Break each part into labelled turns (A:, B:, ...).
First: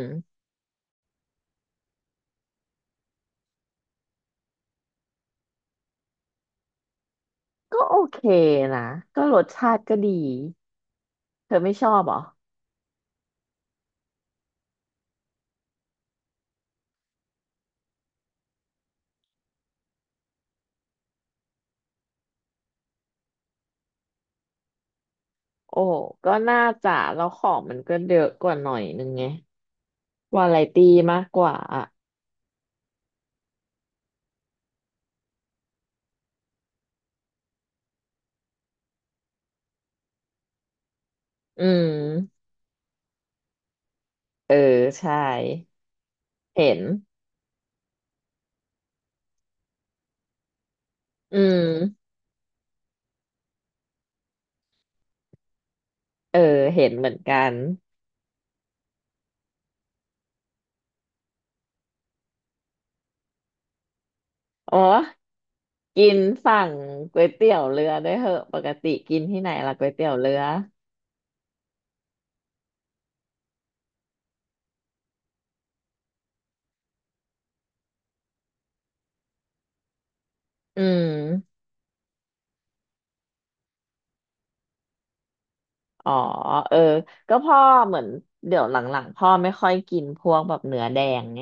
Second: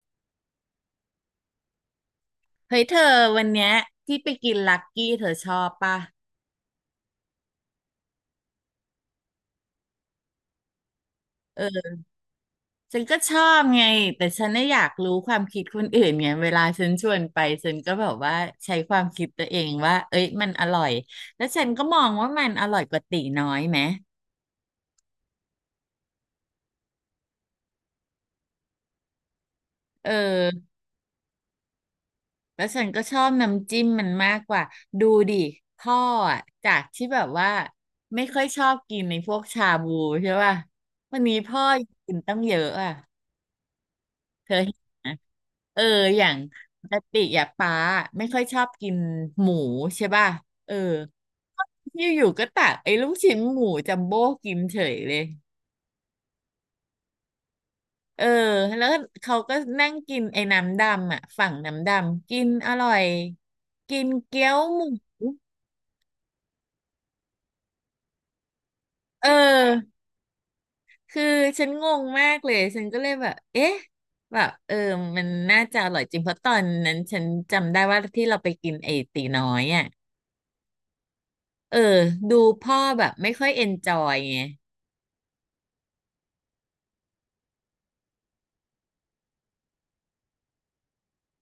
A: อืม
B: เฮ้ยเธอวันเนี้ยที่ไปกินลักกี้เธอชอบปะ
A: ก็โอเคนะก็รสชาติก็ดีเธอไม่ช
B: เออ
A: อบเหรอ
B: ฉันก็ชอบไงแต่ฉันน่ะอยากรู้ความคิดคนอื่นไงเวลาฉันชวนไปฉันก็แบบว่าใช้ความคิดตัวเองว่าเอ้ยมันอร่อยแล้วฉันก็มองว่ามันอร่อยกว่าตีน้อยไหม
A: โอ้ก็น่าจะแล้วของมันก็เยอะกว่าหน่อยนึงไง
B: เอ
A: วา
B: อ
A: ไรตี้มากกว่าอ่ะ
B: แล้วฉันก็ชอบน้ำจิ้มมันมากกว่าดูดิพ่ออะจากที่แบบว่าไม่ค่อยชอบกินในพวกชาบูใช่ป่ะวันนี้พ่อ
A: อื
B: กินตั้ง
A: ม
B: เยอะอ่ะเธ
A: เอ
B: อ
A: อ
B: เห็นไหม
A: ใช่
B: เอออย่าง
A: เห็น
B: ปกติอ่ะป้าไม่ค่อยชอบกินหมูใช่ป่ะเออ
A: อืม
B: อยู่ๆก็ตักไอ้ลูกชิ้นหมูจัมโบ้กินเฉยเลย
A: เออเห็นเหมือนกัน
B: เออแล้วเขาก็นั่งกินไอ้น้ำดำอ่ะฝั่งน้ำดำกินอร่อยกินเกี๊ยว
A: อ๋อ
B: หมู
A: กินสั่งก๋วยเตี๋ยวเรือด้วยเหอะปกติกิน
B: เอ
A: ที่ไหนล่ะก๋วย
B: อ
A: เตี๋ยวเรือ
B: คือฉันงงมากเลยฉันก็เลยแบบเอ๊ะแบบเออมันน่าจะอร่อยจริงเพราะตอนนั้นฉันจำได้ว่าที่เราไปกินไอ้ตีน้อยอ่ะ
A: อืม
B: เออดูพ่อแบบไม่ค่อยเอนจอยไง
A: อ๋อเออก็พ่อเหมือนเดี๋ยวหลังๆพ่อไม่ค่อยกินพวกแบบเนื้อแดงไง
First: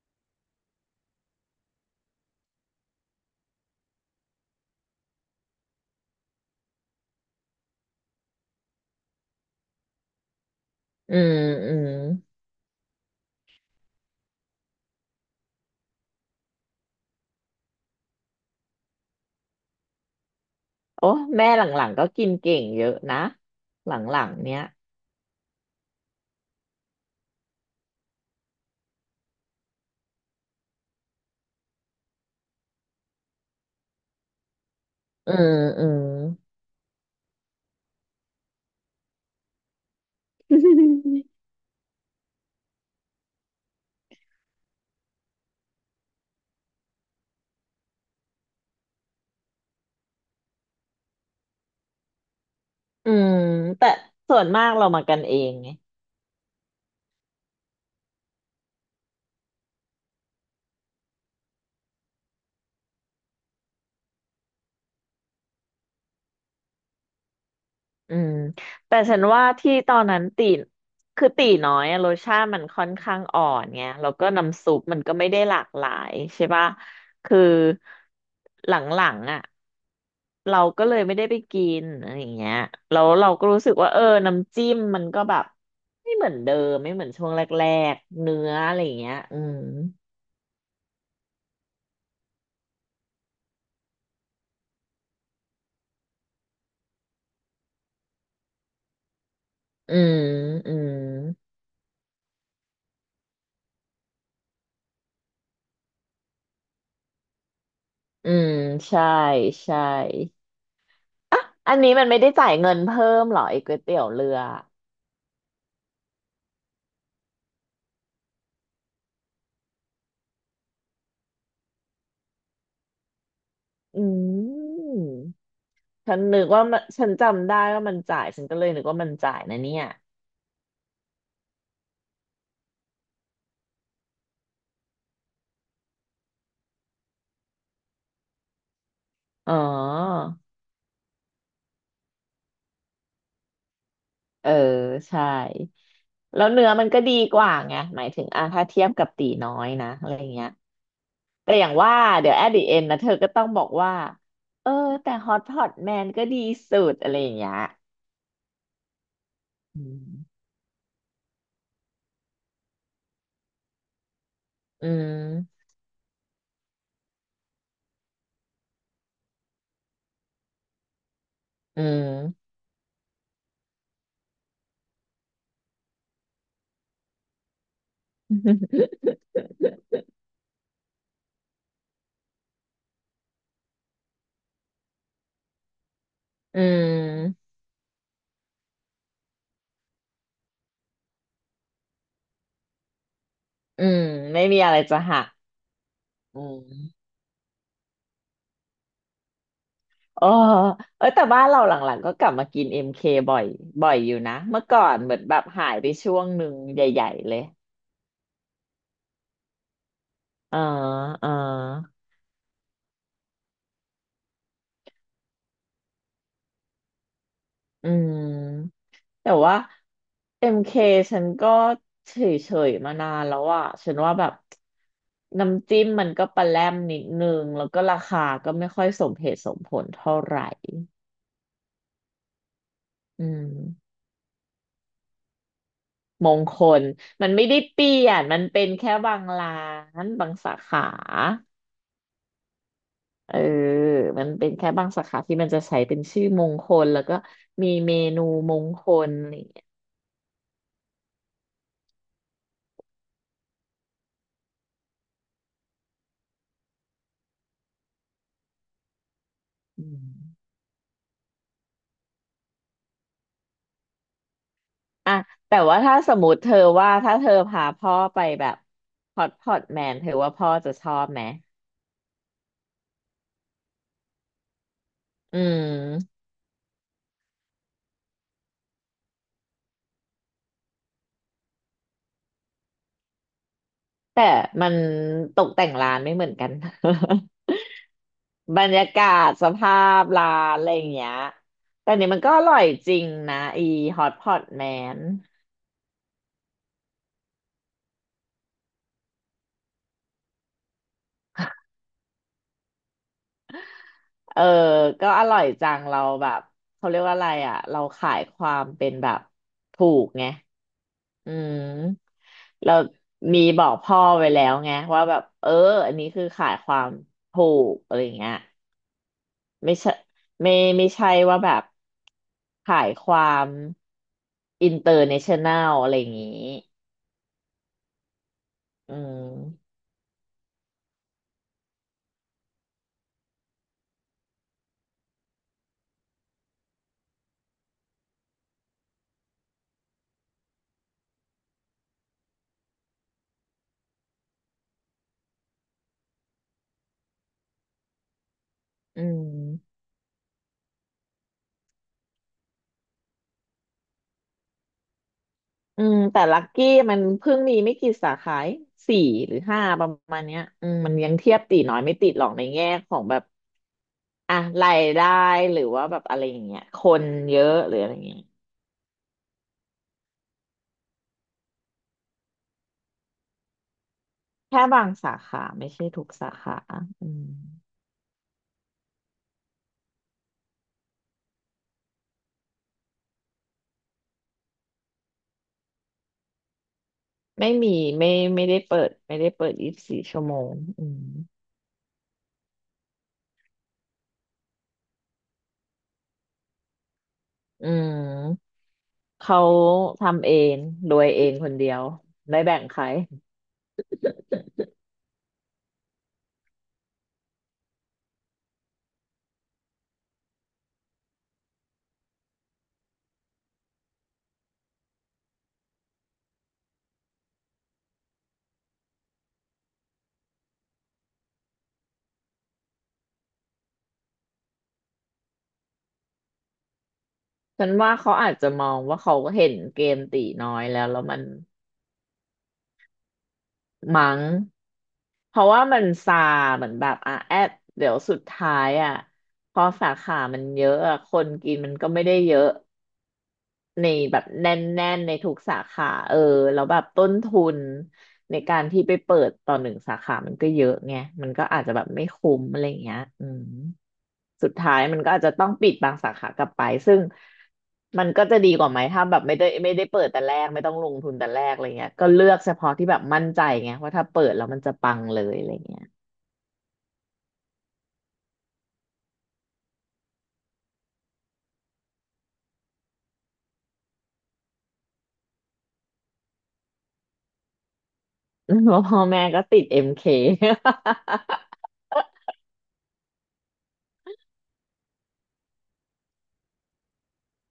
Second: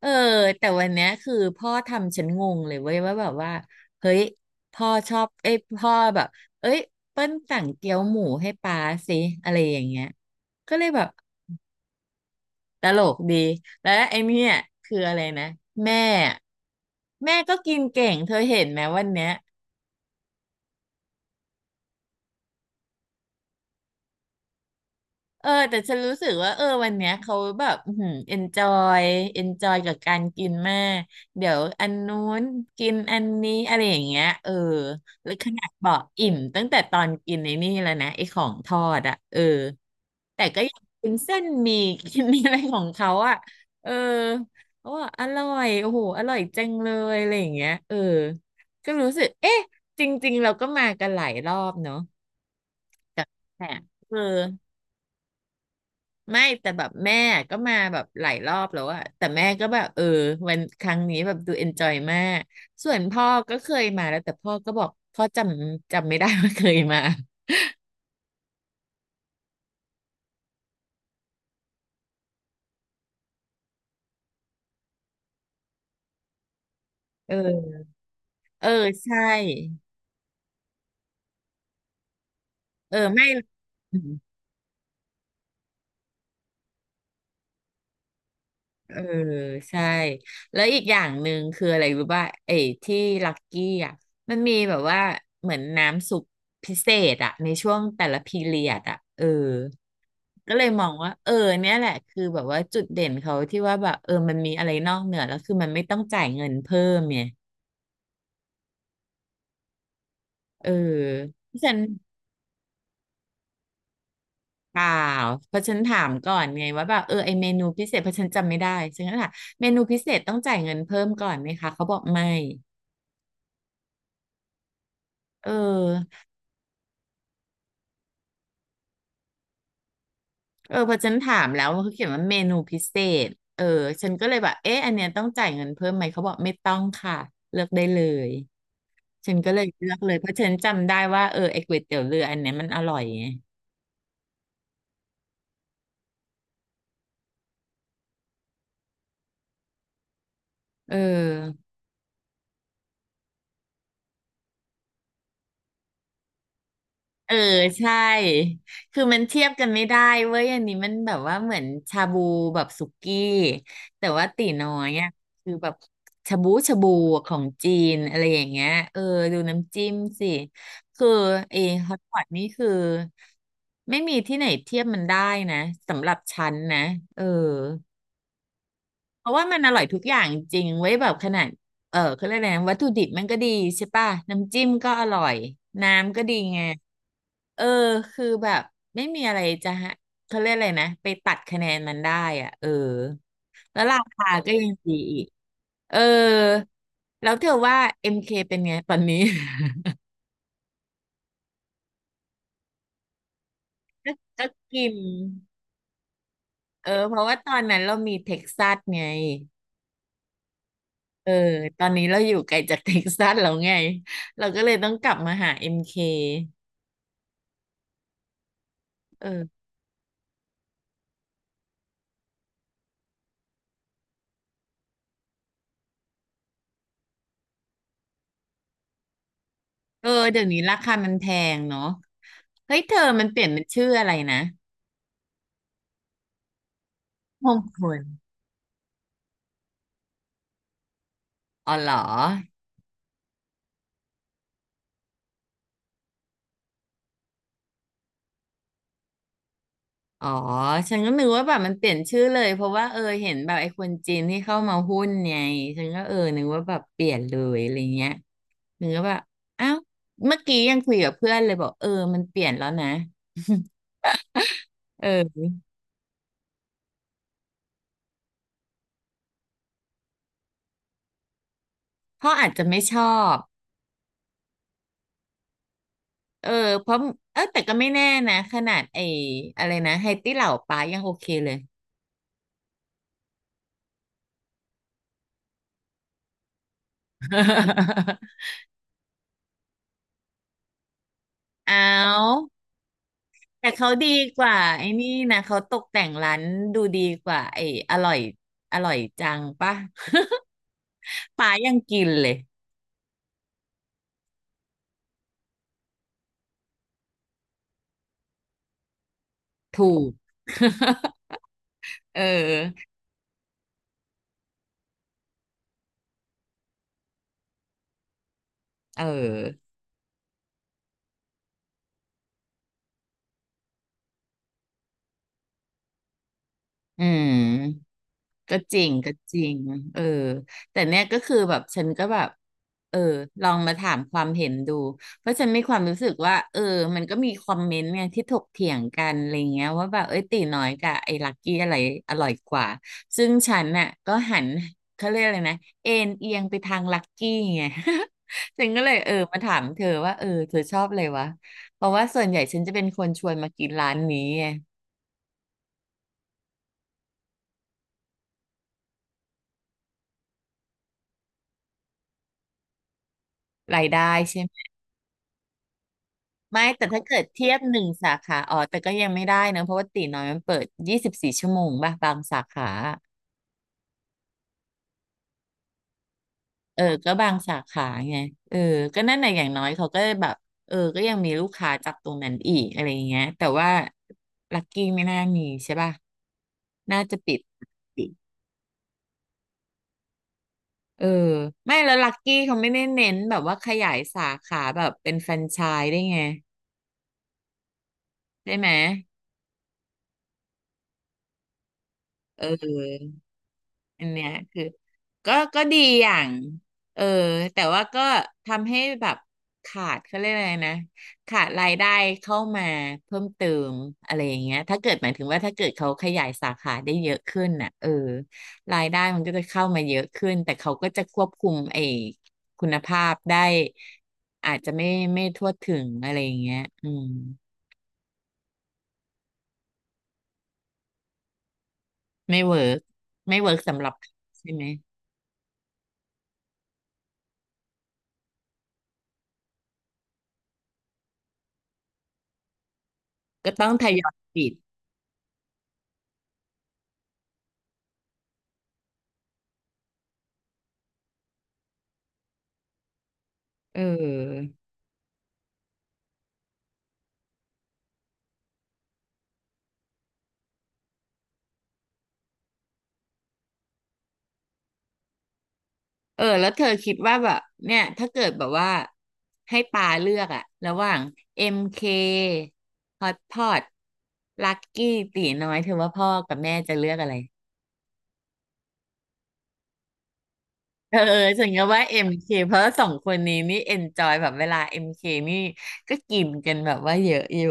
B: เออแต่วันเนี้ยคือพ่อทำฉันงงเลยเว้ยว่าแบบว่าเฮ้ยพ่อชอบเอ้ยพ่อแบบเอ้ยเปิ้ลสั่งเกี๊ยวหมูให้ป๊าสิอะไรอย่างเงี้ยก็เลยแบบ
A: อืมอืม
B: ตลกดีแล้วไอ้เนี่ยคืออะไรนะแม่แม่ก็กินเก่งเธอเห็นไหมวันเนี้ย
A: โอ้แม่หลังๆก็กินเก่งเยอะนะหลังๆเนี้ย
B: เออแต่ฉันรู้สึกว่าเออวันเนี้ยเขาแบบอืมยเอนจอยกับการกินมากเดี๋ยวอันนู้นกินอันนี้อะไรอย่างเงี้ยเออแล้
A: อื
B: วข
A: ม
B: นาด
A: อื
B: บอ
A: ม
B: กอิ่มตั้งแต่ตอนกินในนี่แล้วนะไอ้ของทอดอ่ะเออแต่ก็ยังกิน เส้นหมี่ กินอะไรของเขาอ่ะเออเขาบอกอร่อยโอ้โหอร่อยจังเลยอะไรอย่างเงี้ยเออก็รู้สึกเอ๊ะจริงๆเราก็มากันหลายรอบเนาะ
A: อื
B: แต่
A: ม
B: แต่
A: แต่
B: เออ
A: ส่วนมากเรามากันเองไง
B: ไม่แต่แบบแม่ก็มาแบบหลายรอบแล้วอะแต่แม่ก็แบบเออวันครั้งนี้แบบดูเอนจอยมากส่วนพ่อก็เคยมาแล้วแต่พ่อก็บอกพ่อจำไม่ได้ว่าเคยมา
A: อืมแต่ฉันว่าที่ตอนนั้นตีน้อยอะรสชาติมันค่อนข้างอ่อนไงแล้วก็น้ำซุปมันก็ไม่ได้หลากหลายใช่ปะ คือ
B: เออเออ
A: หลั
B: ใช่
A: งๆอ่ะเราก็เลยไม่ได้ไปกินอะไรอย่างเงี้ย
B: เออ
A: แล้ว
B: ไม่
A: เราก็รู้สึกว่าเออน้ำจิ้มมันก็แบบไม่เหมือนเดิมไม่เหมือนช่วงแรกๆเนื้ออะไรอ
B: เอ
A: ย่า
B: อ
A: งเงี้ยอืม
B: ใช่แล้วอีกอย่างหนึ่งคืออะไรรู้ป่ะไอ้ที่ลักกี้อ่ะมันมีแบบว่าเหมือนน้ำซุปพิเศษอ่ะในช่วงแต่ละพีเรียดอ่ะเออ
A: อืม
B: ก็เลย
A: อื
B: มอง
A: ม
B: ว่าเออเนี่ยแหละคือแบบว่าจุดเด่นเขาที่ว่าแบบเออมันมีอะไรนอกเหนือแล้วคือมันไม่ต้องจ่ายเงินเพิ่มเนี่ย
A: อืมใช่ใช่
B: เออเพราะฉั
A: อัน
B: น
A: นี้มันไม่ได้จ่ายเงินเพิ่มเหรอไอ้ก๋วยเตี๋ยวเรือ
B: เปล่าเพราะฉันถามก่อนไงว่าแบบเออไอเมนูพิเศษเพราะฉันจำไม่ได้ฉันก็ถามเมนูพิเศษต้องจ่ายเงินเพิ่มก่อนไหมคะเขาบอกไม่
A: อืม
B: เอ
A: ฉั
B: อ
A: นนึกว่ามันฉันจำได้ว่ามันจ่ายฉันก็เลยนึกว่ามันจ่ายนะเนี่ย
B: เออพอฉันถามแล้วเขาเขียนว่าเมนูพิเศษเออฉันก็เลยแบบเอ๊ะอันเนี้ยต้องจ่ายเงินเพิ่มไหมเขาบอกไม่ต้องค่ะเลือกได้เลย ฉันก็
A: อ๋อ
B: เลยเลือกเลยเพราะฉันจำได้ว่าเออไอ้ก๋วยเตี๋ยวเรืออันเนี้ยมันอร่อยไง
A: เออใช่แล้วเนื้อมันก็ดีกว่าไงหมายถึงอ่ะถ้าเทียบกับตีน้อยนะอะไรเงี้ย
B: เอ
A: แต่
B: อ
A: อย่างว่าเดี๋ยวแอดดิเอ็นนะเธอก็ต้องบอกว่าเออแต่ฮอตพอตแมนก็ดีสุดอะไรอ
B: เอ
A: ย่า
B: อ
A: งเงี้ย
B: ใช่คือมันเทียบกัน
A: อื
B: ไม่ได้เว้
A: ม
B: ยอันนี้มันแบบว่าเหมือนชาบูแบบสุกี้แต่ว่าตี๋น้อ
A: อื
B: ยอ่ะคือ
A: ม
B: แบบชาบูชาบูของจีนอะไรอย่างเงี้ยเออดูน้ำจิ้มสิคือเอฮอตพอตนี่คือไม่มีที่ไหนเทียบมันได้นะสำหรับฉันนะเออ
A: อ
B: เพราะว่ามันอร่อยทุกอย่างจริงเว้ยแบบขนาดเออเขาเรียกอะไรนะวัตถุดิบมันก็ดีใช่ป่ะน้ำจิ้มก็อร่อยน้ำก็ดี
A: ืม
B: ไง
A: อืม
B: เออคือแบบไม่มีอะไรจะฮะเขาเรียกอะไรนะไปตัดคะแนนมันได้อ่ะเออแล้
A: อื
B: วรา
A: ม
B: คา
A: ไม่
B: ก็
A: มี
B: ยั
A: อะ
B: ง
A: ไร
B: ดี
A: จะหั
B: อีก
A: ก
B: เออ
A: อืม
B: แล้วเธอว่า MK เคเป็นไงตอนนี้
A: เออเออแต่บ้านเราหลังๆก็กลับมากินเอ็มเคบ่อยบ่อยอยู่ นะ
B: ก็
A: เมื่อก่อ
B: กิน
A: นเหมือนแบบหายไปช่วงหนึ่ง
B: เออ
A: ใหญ่
B: เพราะ
A: ๆเล
B: ว่า
A: ย
B: ตอนนั้นเรามีเท็กซัสไง
A: เอ๋อเอ๋
B: เอ
A: อ
B: อตอนนี้เราอยู่ไกลจากเท็กซัสแล้วไงเราก็เลยต้องกลับมาหาเอ็มเค
A: อืม
B: เอ
A: แต่ว่า
B: อ
A: เอ็มเคฉันก็เฉยๆมานานแล้วอ่ะฉันว่าแบบน้ำจิ้มมันก็ปลาแรมนิดนึงแล้วก็ราคาก็ไม่ค่อยสมเหตุสมผล
B: เออ
A: เท่าไห
B: เดี๋ยว
A: ร่
B: นี้ราคามันแพงเนาะเฮ้ยเธอ
A: อื
B: มันเป
A: ม
B: ลี่ยนเป็นชื่ออะไรนะ
A: มงคลมันไม่
B: ม
A: ได้
B: งค
A: เปลี่ย
B: ล
A: น มันเป็นแค่บางร้านบางสาขา
B: อ๋อเหรอ
A: เออมันเป็นแค่บางสาขาที่มันจะใช้เป็นชื่อมงคลแล้วก็มีเมนูมงคลอะไรอย่างเงี้ย
B: อ๋อฉันก็นึกว่าแบบมันเปลี่ยนชื่อเลยเพราะว่าเออเห็นแบบไอ้คนจีนที่เข้ามาหุ้นไงฉันก็เออนึกว่าแบบเปลี่ยนเลยอะไรเงี้ยนึกว่าแบบอ้าว
A: อืม
B: เมื่อกี้ยังคุยกับเพื่อนเลยบอกเออมันเปลี่ยนแล้วนะ
A: อ่ะ
B: เออ
A: แต่ว่าถ้าสมมติเธอว่าถ้าเธอพาพ่อไปแบบฮอตพอตแมนเธอว่าพ่อจะชอบไหม
B: เขาอาจจะไม่ชอบ
A: อืม
B: เออเพราะเออแต่ก็ไม่แน่นะขนาดไอ้อะไรนะไฮตี้เหล่าป้ายังโอเคเลย
A: แต่มันตกแต่งร้านไม่เหมือนกัน บรรยากาศสภาพร้านอะไรอย่างเงี้ย
B: เอ
A: แต่นี่มันก็อ
B: า
A: ร่อยจริงนะอี
B: แต่เขา
A: ฮอ
B: ดี
A: ตพอ
B: ก
A: ต
B: ว่า
A: แม
B: ไอ้
A: น
B: นี่นะเขาตกแต่งร้านดูดีกว่าไอ้อร่อยอร่อยจังป่ะ ป้ายังกินเลย
A: เออ ก็อร่อยจังเราแบบเขาเรียกว่าอะไรอ่ะเราขายความเป็นแบบถู
B: ถู
A: ก
B: ก
A: ไง อื
B: เอ
A: มเรา
B: อ
A: มีบอกพ่อไว้แล้วไงว่าแบบเอออันนี้คือขายความถูกอะไรอย่างเงี้ย
B: เออ
A: ไม่ใช่ไม่ไม่ใช่ว่าแบบขายความอินเตอร์เนชั่นแนลอะไรอย่างงี้
B: อืม ก็จริง
A: อื
B: ก็จริง
A: ม
B: เออแต่เนี่ยก็คือแบบฉันก็แบบเออลองมาถามความเห็นดูเพราะฉันมีความรู้สึกว่าเออมันก็มีคอมเมนต์ไงที่ถกเถียงกันอะไรเงี้ยว่าแบบเอ้ยตีน้อยกับไอ้ลักกี้อะไรอร่อยกว่าซึ่งฉันน่ะก็หันเขาเรียกอะไรนะเอ็นเอียงไปทางลักกี้ไง ฉันก็เลย
A: อื
B: เออมาถาม
A: ม
B: เธอว่าเออเธอชอบอะไรวะเพราะว่าส่วนใหญ่ฉันจะเป็นคนชวนมากินร้านนี้ไง
A: อืมแต่ลักกี้มันเพิ่งมีไม่กี่สาขาเอง4 หรือ 5ประมาณเนี้ยอืมมันยังเทียบตีน้อยไม่ติดหรอกในแง่ของแบบ
B: รายได้
A: อ่ะ
B: ใช่
A: รายได้หรือว่าแบบอะไรอย่างเงี้ย
B: ไม่
A: ค
B: แต่ถ้า
A: น
B: เกิด
A: เย
B: เที
A: อะ
B: ยบ
A: ห
B: ห
A: รือ
B: นึ่ง
A: อะไรอย่าง
B: สา
A: เงี้ย
B: ขาอ๋อแต่ก็ยังไม่ได้นะเพราะว่าตีน้อยมันเปิด24 ชั่วโมงป่ะบางสาขา
A: แค่บางสาขาไม่ใช่ทุกสาขา
B: เออ
A: อื
B: ก็
A: ม
B: บางสาขาไงเออก็นั่นแหละอย่างน้อยเขาก็แบบเออก็ยังมีลูกค้าจากตรงนั้นอีกอะไรอย่างเงี้ยแต่ว่าลักกี้ไม่น่ามีใช่ป่ะน่าจะปิด
A: ไม่มี
B: ปิ
A: ไม่
B: ด
A: ไม่ได้เปิด24 ชั่วโมงอื
B: เอ
A: ม
B: อไม่แล้วลักกี้เขาไม่ได้เน้นแบบว่าขยายสาขาแบบเป็นแฟรนไชส์ได้ไง
A: อื
B: ได้
A: ม
B: ไหม
A: เขาทำเองโดยเองคนเดียวไม่
B: เอ
A: แบ่งใคร
B: อ อันเนี้ยคือก็ดีอย่างเออแต่ว่าก็ทำให้แบบขาดเขาเรียกอะไรนะขาดรายได้เข้ามาเพิ่มเติมอะไรอย่างเงี้ยถ้าเกิดหมายถึงว่าถ้าเกิดเขาขยายสาขาได้เยอะขึ้นน่ะเออรายได้มันก็จะเข้ามาเยอะขึ้นแต่เขาก็จะควบคุมไอ้คุณภาพได้อาจจะไม่ทั่วถึงอะไรอย่างเงี้ยอืม
A: ฉันว่าเขาอาจจะมองว่าเขาเห็นเกมตีน้อยแล้วมัน
B: ไม่เวิร์กไม่เวิร์กสำหรับ
A: มั้ง
B: ใช่ไหม
A: เพราะว่ามันซาเหมือนแบบอ่ะแอดเดี๋ยวสุดท้ายอ่ะพอสาขามันเยอะอะคนกินมันก็ไม่ได้เยอะ
B: ก็ต้องท
A: ใน
B: ยอย
A: แบบ
B: ปิ
A: แน
B: ด
A: ่นๆในทุกสาขาเออแล้วแบบต้นทุนในการที่ไปเปิดต่อหนึ่งสาขามันก็เยอะไงมันก็อาจจะแบบไม่คุ้มอะไรอย่างเงี้ยอืม
B: เออ
A: สุดท้ายมันก็อาจจะต้องปิดบางสาขากลับไปซึ่งมันก็จะดีกว่าไหมถ้าแบบไม่ได้เปิดแต่แรกไม่ต้องลงทุนแต่แรกอะไรเงี้ยก็เลือกเฉพาะที่แบบมั่นใจไงว่าถ้าเปิดแล้วมันจะปังเลยอะไรเงี้ย
B: เออแล้วเธอคิดว่าแบบเนี่ยถ้าเกิดแบบว่าให้ปาเลือกอะระหว่าง MK Hot Pot Lucky ตีน้อยเธอว่าพ่อกับแม่จะเลือกอะไร
A: เพราะพ่อแม่ก็ติดเอ็มเค
B: เออฉันก็ว่า MK เคเพราะสองคนนี้นี่ enjoy แบบเวลา MK นี่ก็กินกันแบบว่าเยอะอยู่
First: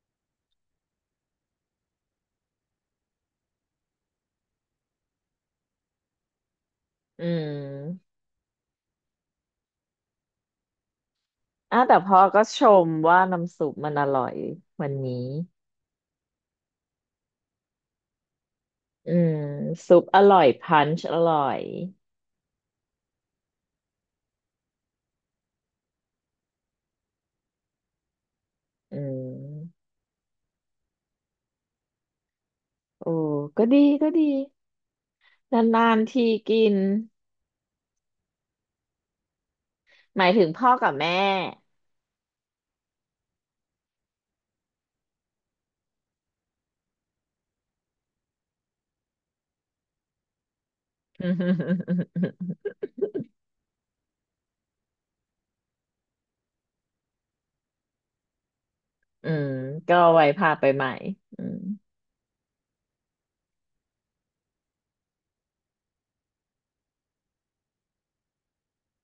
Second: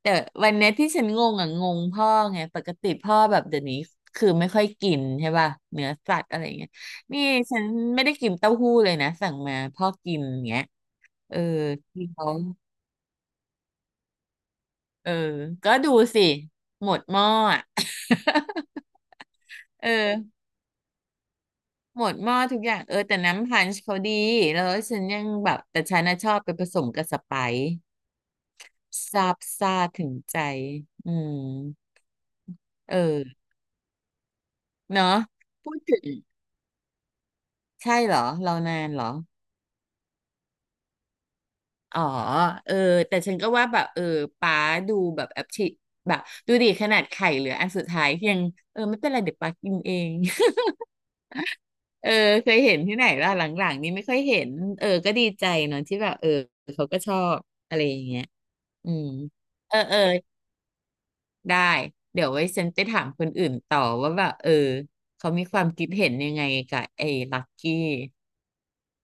B: แต่วันเนี้ยที่ฉันงงอ่ะงงพ่อไงปกติพ่อแบบเดี๋ยวนี้คือไม่ค่อยกินใช่ป่ะเนื้อสัตว์อะไรอย่างเงี้ยนี่
A: อื
B: ฉันไม่ได้
A: ม
B: กินเต้าหู้เลยนะสั่งมาพ่อกินอย่างเงี้ย เออ
A: อ่ะแต่
B: ที่
A: พ่อ
B: เขา
A: ก็ชมว่าน้ำซุปมันอร่อยวัน
B: เออ
A: นี้
B: ก็ดูสิหมดหม้ออะ
A: อืม
B: เออ
A: ซุปอร่อยพันช์อร่อย
B: หมดหม้อทุกอย่างเออแต่น้ำพันช์เขาดีแล้วฉันยังแบบแต่ฉันน่ะชอบไปผสมกับสไปซ์
A: อื
B: ซาบซ่า
A: ม
B: ถึงใจอืมเอ
A: โอ้
B: อ
A: ก็ดีก็ดี
B: เนาะพูด
A: นา
B: ถึ
A: น
B: ง
A: ๆทีกิน
B: ใช่เหรอเรานานเหรอ
A: หมายถึงพ่อกับแม่
B: อ๋อเออแต่ฉันก็ว่าแบบเออป้าดูแบบแอปชิแบบดูดิขนาดไข่เหลืออันสุดท้ายยังเออไม่เป็นไรเดี๋ยวป้ากินเอง เออเคยเห็นที่ไหนล่ะหลังๆนี้ไม่ค่อยเห็นเออก็ดีใจเนาะที่แบบเออเขาก็ชอบอะไรอย่างเงี้ยอืม
A: อืม
B: เออเอ
A: ก็
B: อ
A: ไว้พาไปใหม่อื
B: ได้
A: ม
B: เดี๋ยวไว้ฉันไปถามคนอื่นต่อว่าแบบเออเขามีความคิดเห็นยังไงกับไอ้ลักกี้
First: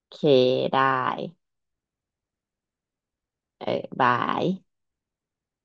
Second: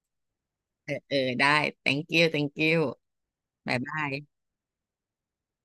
A: โอเคได้
B: เออเออได้ thank you thank you
A: เออ
B: บายบา
A: บา
B: ย
A: ย